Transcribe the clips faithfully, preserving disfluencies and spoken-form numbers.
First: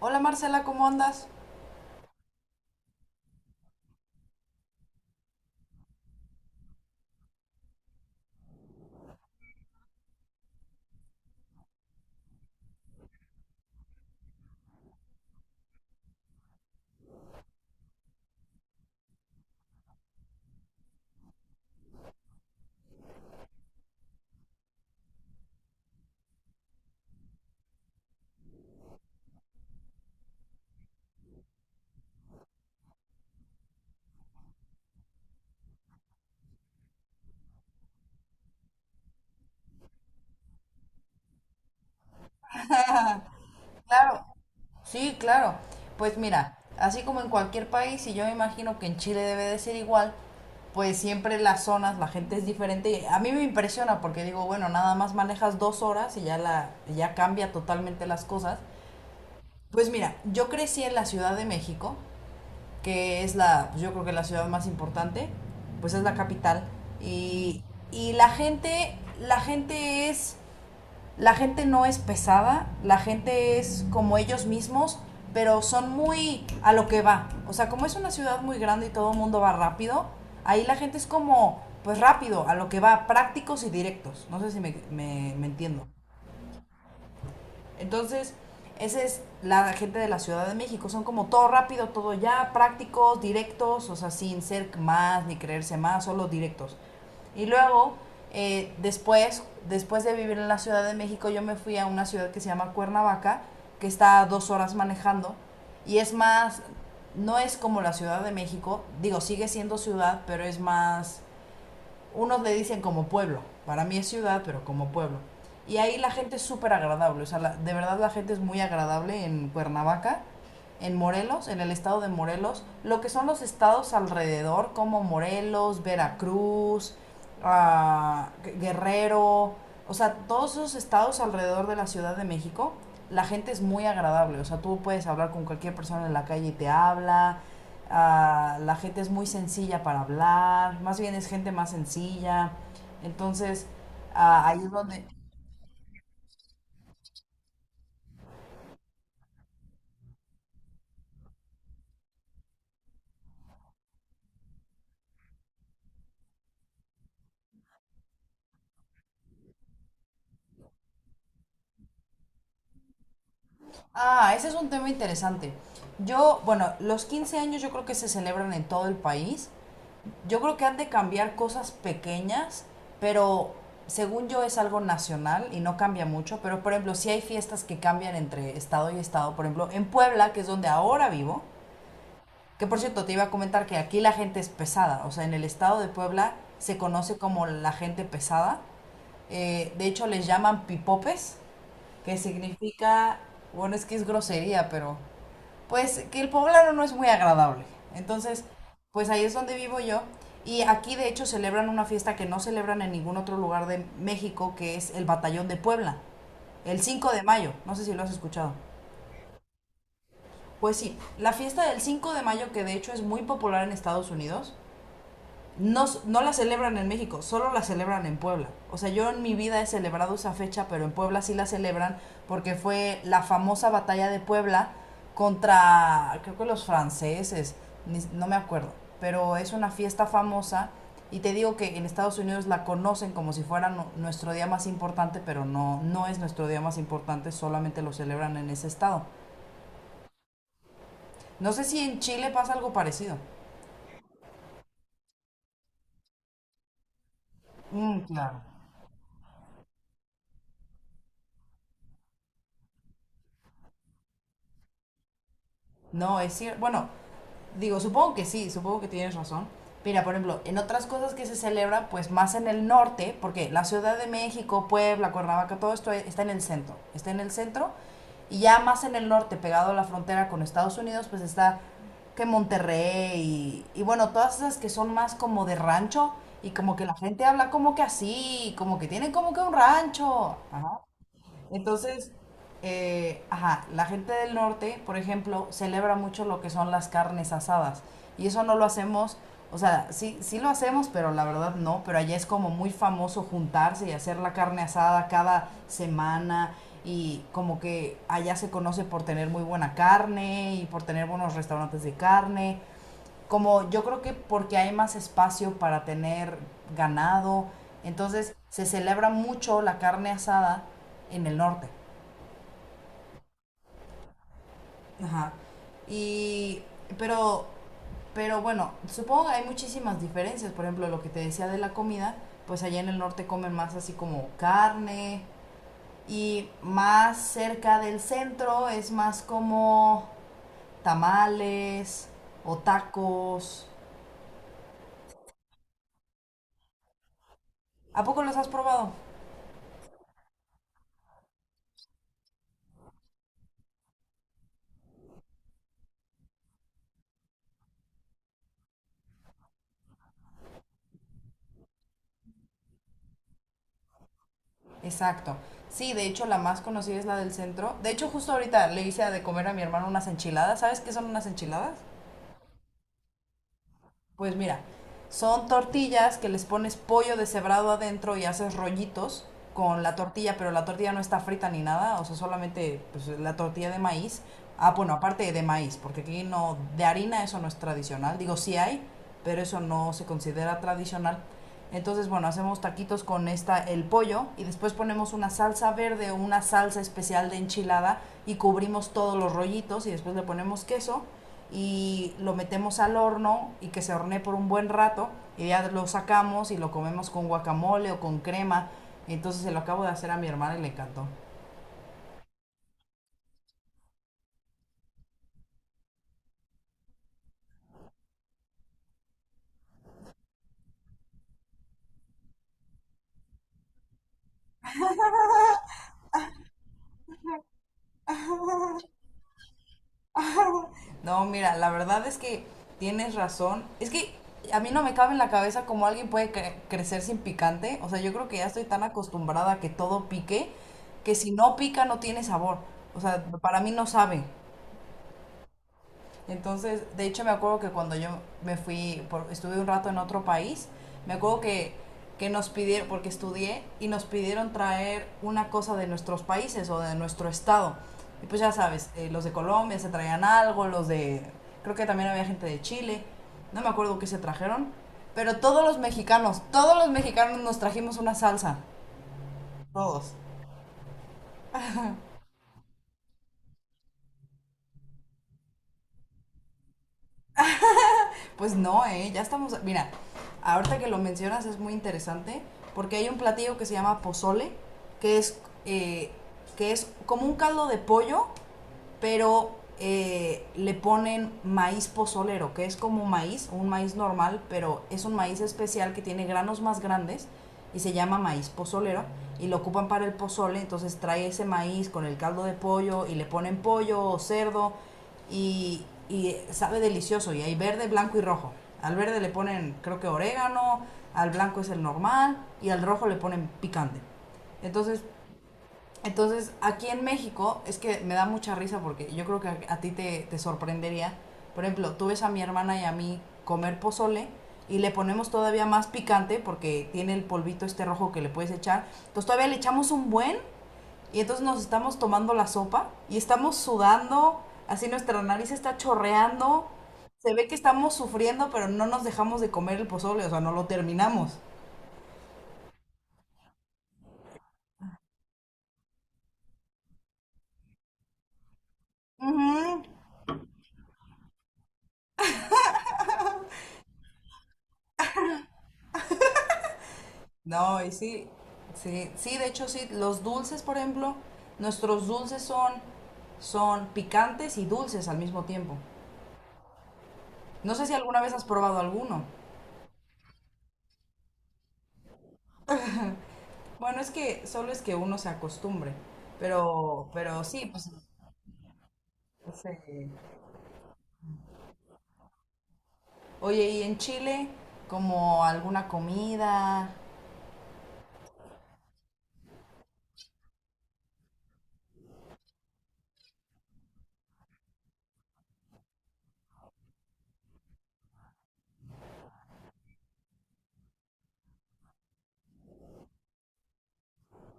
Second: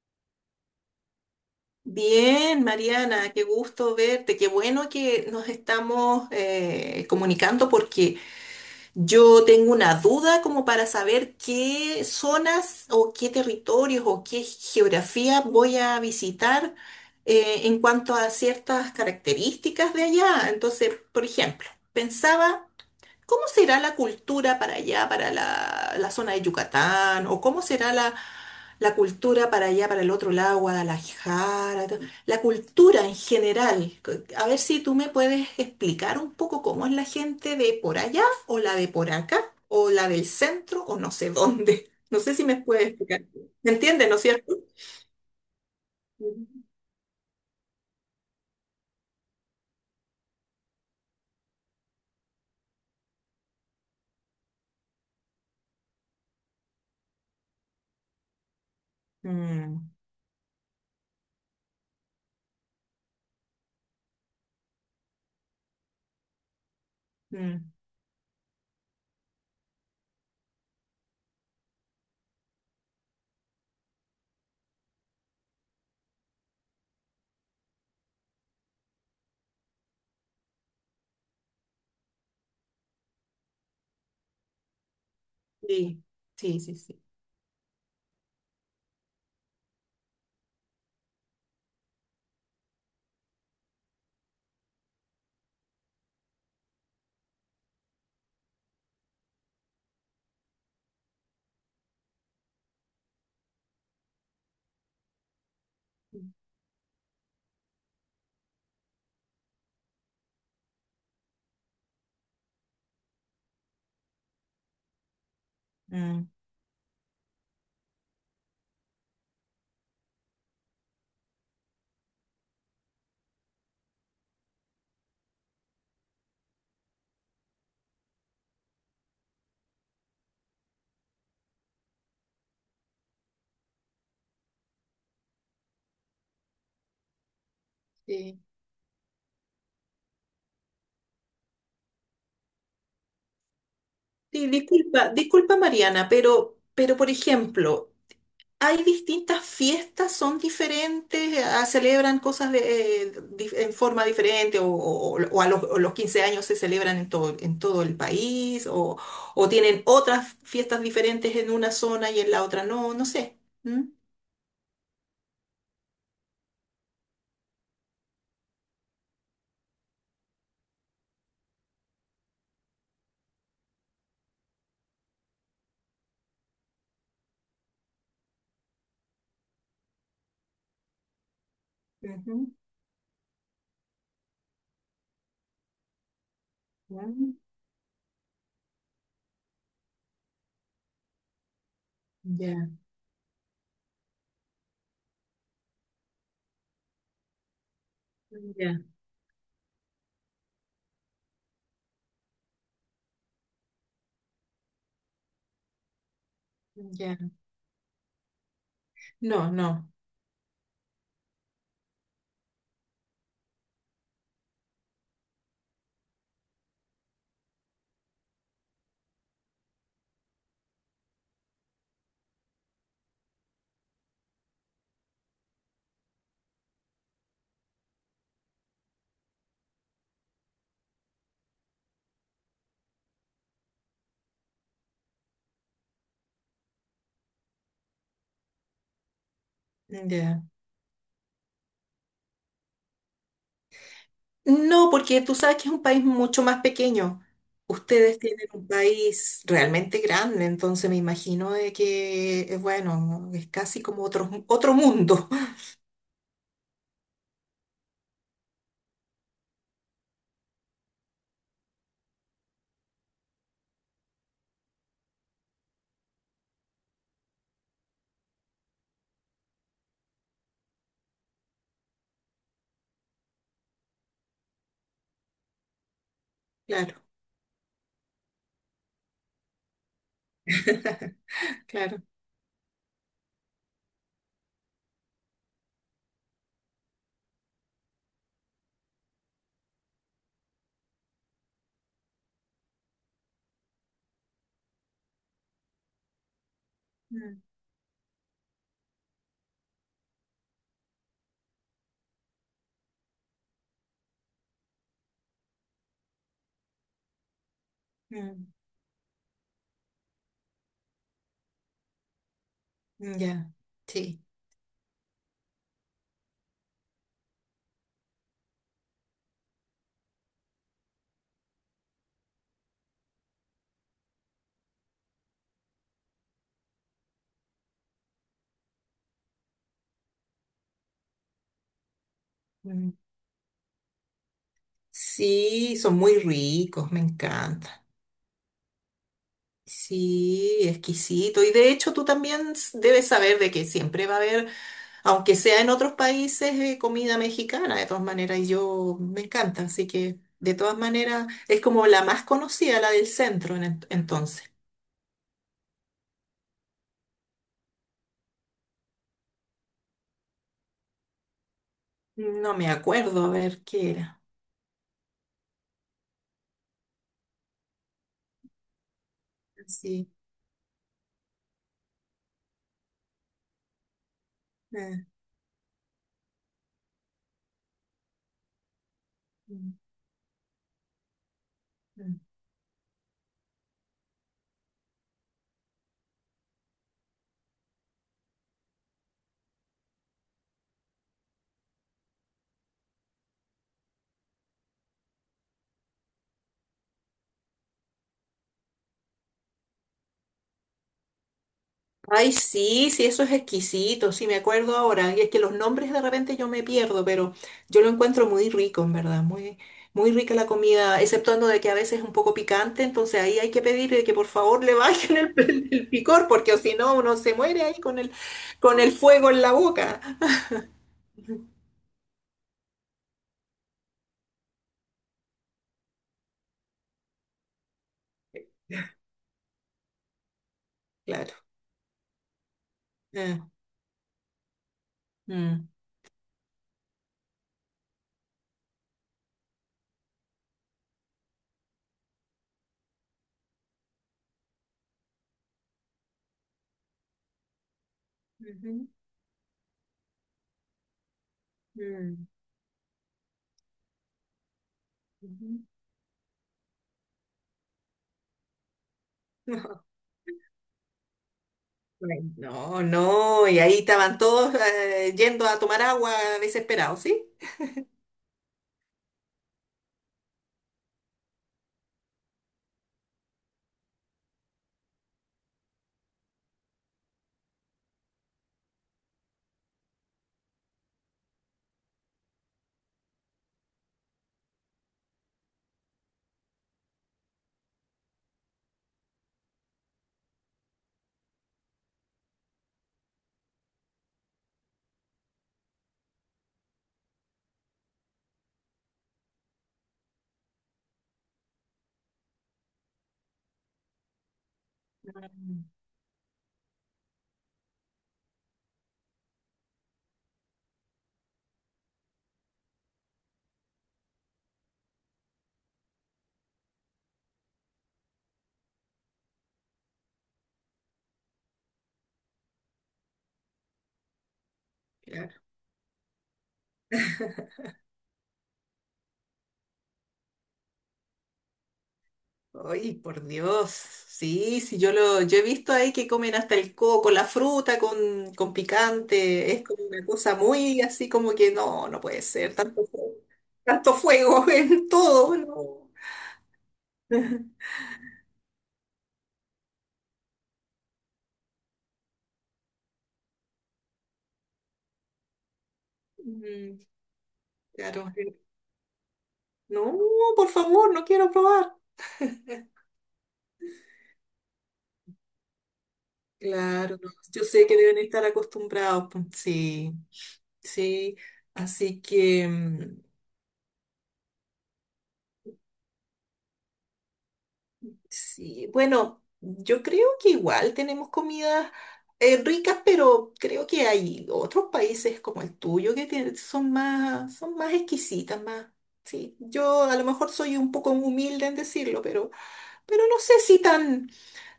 Hola Marcela, ¿cómo andas? Bien, Mariana, qué gusto verte, qué bueno que nos estamos eh, comunicando porque yo tengo una duda como para saber qué zonas o qué territorios o qué geografía voy a visitar eh, en cuanto a ciertas características de allá. Entonces, por ejemplo, pensaba. ¿Cómo será la cultura para allá, para la, la zona de Yucatán? ¿O cómo será la, la cultura para allá, para el otro lado, Guadalajara? to- La cultura en general. C- A ver si tú me puedes explicar un poco cómo es la gente de por allá o la de por acá o la del centro o no sé dónde. No sé si me puedes explicar. ¿Me entiendes, no es Claro, cierto? sí, claro. Pues mira, Ujú. así como en cualquier país, y yo me imagino que en Chile debe de ser igual, pues siempre las zonas, la gente es diferente. y a mí me impresiona porque digo, bueno, nada más manejas dos horas y ya la, ya cambia totalmente las cosas. Mm, Pues mira, yo crecí en la Ciudad de México, que es la, pues yo creo que la ciudad más importante, pues es la capital. Y, mm, y la gente, la gente es la gente no es pesada, la gente es como ellos mismos, pero son muy a lo que va. O sea, como es una ciudad muy grande y todo el mundo va rápido, ahí la gente es como, pues rápido, a lo que va, prácticos y directos. No sé si me, me, me entiendo. sí, sí, sí, sí. Entonces, esa es la gente de la Ciudad de México. Son como todo rápido, todo ya, prácticos, directos, o sea, sin ser más ni creerse más, solo directos. Y luego, eh, después, después de vivir en la Ciudad de México, yo me fui a una ciudad que se llama Cuernavaca, que está a dos horas manejando. Y es más, no es como la Ciudad de México, digo, sigue siendo ciudad, pero es más, unos le dicen como pueblo, para mí es ciudad, pero como pueblo. Y ahí la Mm, gente es súper agradable, o sea, la- de verdad la gente es muy agradable en Cuernavaca, en Morelos, en el estado de Morelos, lo que son los estados alrededor, como Morelos, Veracruz, ah, Guerrero, o sea, todos esos estados alrededor de la Ciudad de México, la gente es muy agradable. O sea, tú puedes hablar con cualquier persona en la calle y te habla. sí. Ah, la gente es muy sencilla para hablar. Más bien es gente más sencilla. Entonces, ah, Sí, ahí es donde… disculpa, disculpa Mariana, pero, pero por ejemplo, hay distintas fiestas, son diferentes, eh, Ah, celebran cosas de, eh, dif- en forma diferente o, o- o a los, o los quince años se celebran en todo, en todo el país o, o tienen otras fiestas diferentes en una zona y en la otra no, no sé. ¿Mm? Ah, ese es un tema interesante. Yo, bueno, los quince años yo creo que se celebran en todo el país. Yo creo que han de cambiar cosas pequeñas, pero según yo es algo nacional y no cambia mucho, pero por ejemplo, sí hay fiestas que cambian entre estado y estado. Por ejemplo, en Puebla, que es donde ahora vivo, Ujú. que por cierto te iba a comentar que aquí la gente es pesada, o sea, en el estado de Puebla se conoce Mm, como la gente pesada. Eh, de hecho, les llaman pipopes, que ya, significa, bueno, es que es grosería, pero pues que el poblano no es muy agradable. Entonces, ya, pues ahí es donde vivo yo. Y aquí de hecho celebran una fiesta que no celebran en ningún otro lugar de México, que es el Batallón de Puebla, el cinco ya. de mayo. No sé si lo has escuchado. No, no, Pues sí, la fiesta del cinco de mayo, que de hecho es muy popular en Estados Unidos, no, no la celebran en México, solo la celebran en Puebla. O sea, yo en mi vida he celebrado esa fecha, pero en Puebla sí la celebran porque fue la famosa batalla de Puebla contra, creo que los franceses, no me acuerdo, pero es una fiesta famosa y te digo que en Estados Unidos la conocen como si fuera nu- nuestro día más importante, pero no, no es nuestro día más importante, solamente lo celebran en ese estado. ya. No sé si en Chile pasa algo parecido. No, porque tú sabes que es un país mucho más pequeño. Mm, Ustedes claro. tienen un país realmente grande, entonces me imagino de que, eh, bueno, es casi como otro, otro mundo. No, es cierto. Bueno, digo, supongo que sí, supongo que tienes razón. Mira, por ejemplo, en otras cosas que se celebra, pues más en el norte, porque la Ciudad de México, Puebla, Cuernavaca, todo esto e-, está en el centro, está en el centro, y ya más en el norte, pegado a la frontera con Estados Unidos, pues está que Monterrey, y, y bueno, todas esas que son más como de rancho, y como que la Claro, gente habla como que así, como que tienen como que un rancho. claro. Entonces, eh, ajá, la gente del norte, por ejemplo, celebra mucho lo que son las carnes asadas. Y eso no lo hacemos, o sea, sí, sí lo hacemos, pero la verdad no. Pero allá es como muy famoso juntarse y hacer la carne asada cada semana. Y Mm, como que allá se conoce por tener muy buena carne y por tener buenos restaurantes de carne. Como yo creo que porque hay más espacio para tener ganado, entonces mm, se celebra mucho la carne asada en el norte. mm, ya, sí. Ajá. Y, pero, pero bueno, supongo que hay muchísimas diferencias. Por ejemplo, lo que te decía de la comida, pues allá en el norte comen más así como carne y más cerca del centro es más como tamales o Mm. tacos. Sí, son muy ricos, me encanta. ¿A poco los has probado? Sí, exquisito. Y de hecho tú también s- debes saber de que siempre va a haber, aunque sea en otros países, eh, comida mexicana, de todas maneras, y yo me encanta, así que de todas maneras es como la más conocida, la del centro en ent- entonces. Exacto. Sí, de hecho la más conocida es la del centro. De hecho, justo ahorita le hice de comer a mi hermano unas enchiladas. ¿Sabes qué son unas enchiladas? No me acuerdo, a ver qué era. Pues mira, son tortillas que les pones pollo deshebrado adentro y haces rollitos con la Sí. tortilla, pero la tortilla no está frita ni nada, o sea, solamente pues, la tortilla de maíz. Ah, bueno, eh, aparte de maíz, porque aquí no, de harina eso no es tradicional. Digo, sí hay, pero eso mm, no se considera tradicional. Entonces, mm. bueno, hacemos taquitos con esta el pollo y después ponemos una salsa verde o una salsa especial de enchilada y cubrimos todos los rollitos y después le ponemos queso y lo metemos al horno y que se hornee por un buen rato y ya lo sacamos y lo comemos con guacamole o con crema. Entonces se lo acabo de hacer a mi hermana y le encantó. Ay, sí, sí, eso es exquisito, sí, me acuerdo ahora. Y es que los nombres de repente yo me pierdo, pero yo lo encuentro muy rico, en verdad, muy, muy rica la comida, exceptuando de que a veces es un poco picante, entonces ahí hay que pedirle que por favor le bajen el, el- el picor, porque o si no uno se muere ahí con el, con el fuego en la boca. No, mira, la verdad es que tienes razón. Es que a mí no me cabe en la cabeza cómo alguien puede cre- crecer sin picante. O sea, yo creo que ya estoy tan acostumbrada a que todo pique que si Claro. no pica no tiene sabor. O sea, Ah, para mí no sabe. mm. Entonces, de hecho me acuerdo que cuando yo me fui, por- estuve un rato en otro país, me acuerdo que, que nos pidieron, porque estudié, y nos pidieron traer una cosa de nuestros países o de nuestro estado. Y pues ya Ujú, sabes, eh, los de Colombia se traían algo, los de, creo que también había mm, gente de Chile, no me acuerdo qué se trajeron, pero ujú. todos los mexicanos, todos los mexicanos nos trajimos una salsa, todos. Bueno, no, no, y ahí estaban todos eh, yendo a tomar agua desesperados, ¿sí? Pues no, ¿eh? Ya estamos… Mira, ahorita que lo mencionas es muy interesante porque hay un platillo que se llama pozole, que es, eh, que es como un caldo de pollo pero eh, le ponen maíz pozolero, que es como maíz, un maíz normal, pero es un maíz especial que tiene granos más grandes y se llama maíz pozolero y lo ocupan para el pozole, entonces trae ese maíz con el caldo de pollo y le ponen pollo o cerdo y, y sabe delicioso y hay verde, blanco y rojo. Al verde le ponen creo que orégano, al blanco es el normal y al rojo le ponen picante. Entonces entonces, aquí en México, es que me da mucha risa porque yo creo que a, a ti te, te sorprendería. Por ejemplo, tú ves a mi hermana y a mí comer pozole y le ponemos todavía más picante porque tiene el polvito este rojo que le puedes echar. Entonces todavía le echamos un buen y entonces nos estamos tomando la sopa y estamos sudando, así nuestra Mm. nariz está chorreando. Se ve que estamos sufriendo, pero no nos dejamos de comer el pozole, o sea, no lo terminamos. Ay, por Dios. Sí, sí, yo lo, yo he visto ahí que comen hasta el coco, la fruta con, con picante. Es Ujú. como una cosa muy así como que no, no puede ser. Tanto fuego, tanto fuego en todo, no. No, y sí, sí, sí, de hecho sí, los dulces, por ejemplo, nuestros dulces son, son picantes y dulces al mismo tiempo. Mm, No sé si claro. alguna vez has probado alguno. No, por favor, no quiero probar. Bueno, es que solo es que uno se acostumbre, Claro, pero, no, yo pero sí, sé que pues, deben estar acostumbrados, pues. Sí, sí. sí. Así que. Mm. Oye, ¿y en Chile como alguna comida? Sí, bueno, yo creo que igual tenemos comidas eh, ricas, pero creo que hay otros países como el tuyo que tienen- son más, son más exquisitas, más. Sí, yo a lo mejor soy un poco humilde en decirlo, pero, pero no sé si tan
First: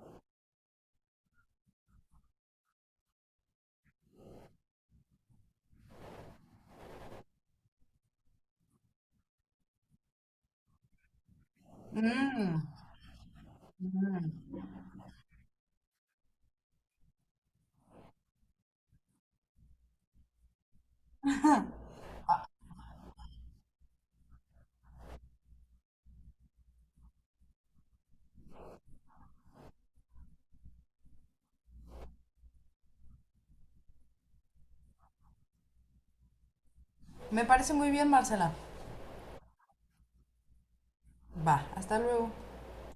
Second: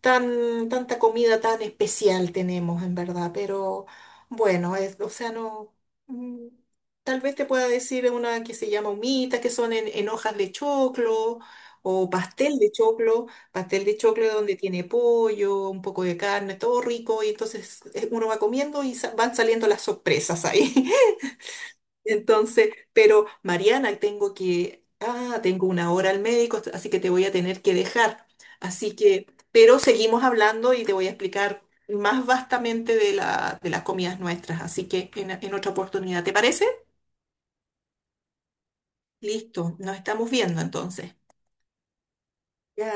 tan, tanta comida tan especial tenemos, en verdad, pero bueno, es, o sea, no, mm, tal vez te pueda decir una que se llama humita, que son en, en hojas de choclo o pastel Mm, de choclo, pastel de choclo donde tiene pollo, un poco de carne, todo rico, y entonces eh, uno va comiendo y sa- van saliendo las sorpresas ahí. Entonces, pero Mariana, tengo que, ah, tengo una hora al médico, así que te voy a tener que dejar. Así que, pero seguimos hablando y te voy a explicar más vastamente de la, de las comidas nuestras. Así que en, en otra oportunidad, ¿te parece? me parece muy bien, Marcela. Listo, nos estamos viendo entonces. Va, hasta luego. Ya.